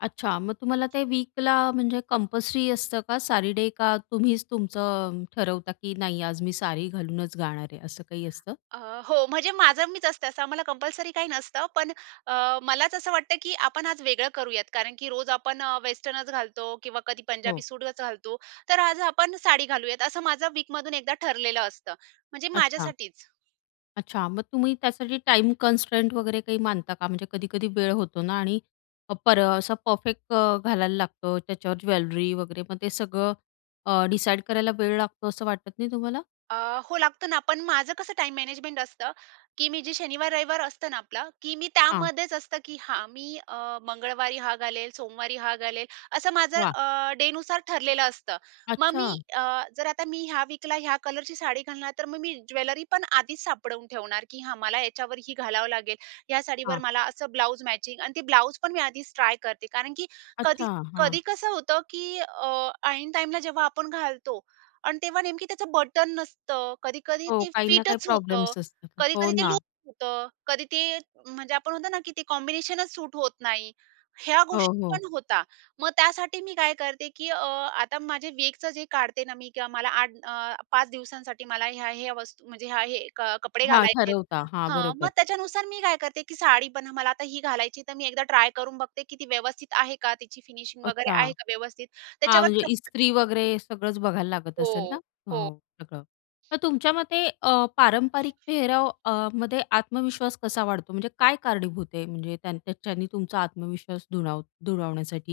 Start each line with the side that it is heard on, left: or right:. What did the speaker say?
left: अच्छा. मग तुम्हाला ते वीकला म्हणजे कंपल्सरी असतं का साडी डे? का तुम्हीच तुमचं ठरवता की नाही, आज मी साडी घालूनच जाणार आहे. असं काही असतं?
right: अ, हो म्हणजे माझं मीच असते, असं आम्हाला कंपल्सरी काही नसतं, पण अ, मलाच असं वाटतं, की आपण आज वेगळं करूयात कारण की रोज आपण अ, वेस्टर्नच घालतो किंवा कधी
left: हो.
right: पंजाबी सूटच घालतो, तर आज आपण साडी घालूयात, असं माझा वीकमधून एकदा ठरलेलं असतं. म्हणजे
left: अच्छा.
right: माझ्यासाठीच.
left: अच्छा. मग तुम्ही त्यासाठी टाईम कन्स्ट्रेंट वगैरे काही मानता का? म्हणजे कधी-कधी वेळ होतो ना आणि पर असं परफेक्ट घालायला लागतो, त्याच्यावर ज्वेलरी वगैरे, मग ते सगळं अ, डिसाईड करायला वेळ लागतो, असं वाटत नाही तुम्हाला?
right: अ, हो, लागतं ना. पण माझं कसं टाईम मॅनेजमेंट असतं, की मी जे शनिवार, रविवार असतं ना आपलं, की मी
left: हां.
right: त्यामध्येच असतं की हां. मी अ, मंगळवारी हा घालेल, सोमवारी हा घालेल, असं माझं
left: वाह!
right: अ, डेनुसार ठरलेलं असतं. मग मी
left: अच्छा.
right: अ, जर आता मी ह्या विकला, ह्या कलरची साडी घालणार, तर मग मी ज्वेलरी पण आधीच सापडवून ठेवणार, की हां, मला याच्यावर ही घालावं लागेल. ह्या साडीवर
left: हां.
right: मला असं ब्लाऊज मॅचिंग आणि ते ब्लाऊज पण मी आधीच ट्राय करते. कारण की कधी
left: अच्छा, हां.
right: कधी कसं होतं की अ, ऐन टाईमला जेव्हा आपण घालतो आणि तेव्हा नेमकी त्याचं बटन नसतं, कधी-कधी
left: हो.
right: ते
left: काही ना काही
right: फिटच होतं,
left: प्रॉब्लेम्स असतात हो
right: कधी-कधी ते
left: ना.
right: लुझ होतं, कधी ते म्हणजे आपण म्हणतो ना, की ते कॉम्बिनेशनच सूट होत नाही. ह्या
left: हो,
right: गोष्टी
left: हो.
right: पण होता. मग त्यासाठी मी काय करते की अ, आता माझे वीकचं जे काढते ना, मी किंवा मला 8 अ, 5 दिवसांसाठी मला ह्या-ह्या वस्तू म्हणजे ह्या हे कपडे
left: हां.
right: घालायचे आहेत,
left: ठरवता. हां.
right: हं. मग
left: बरोबर.
right: त्याच्यानुसार मी काय करते की साडी पण मला आता ही घालायची आहे, तर मी एकदा ट्राय करून बघते की ती व्यवस्थित आहे का, तिची फिनिशिंग वगैरे
left: अच्छा.
right: आहे का व्यवस्थित?
left: हां. म्हणजे
right: त्याच्यावरच
left: ईस्त्री वगैरे सगळंच बघायला लागत असेल ना?
right: हो, हो.
left: हो सगळं. तर तुमच्या मते अ, पारंपरिक पेहराव अ, मध्ये आत्मविश्वास कसा वाढतो? म्हणजे काय कारणीभूत आहे? म्हणजे त्याच्याने तुमचा आत्मविश्वास दुणाव दुणावण्यासाठी?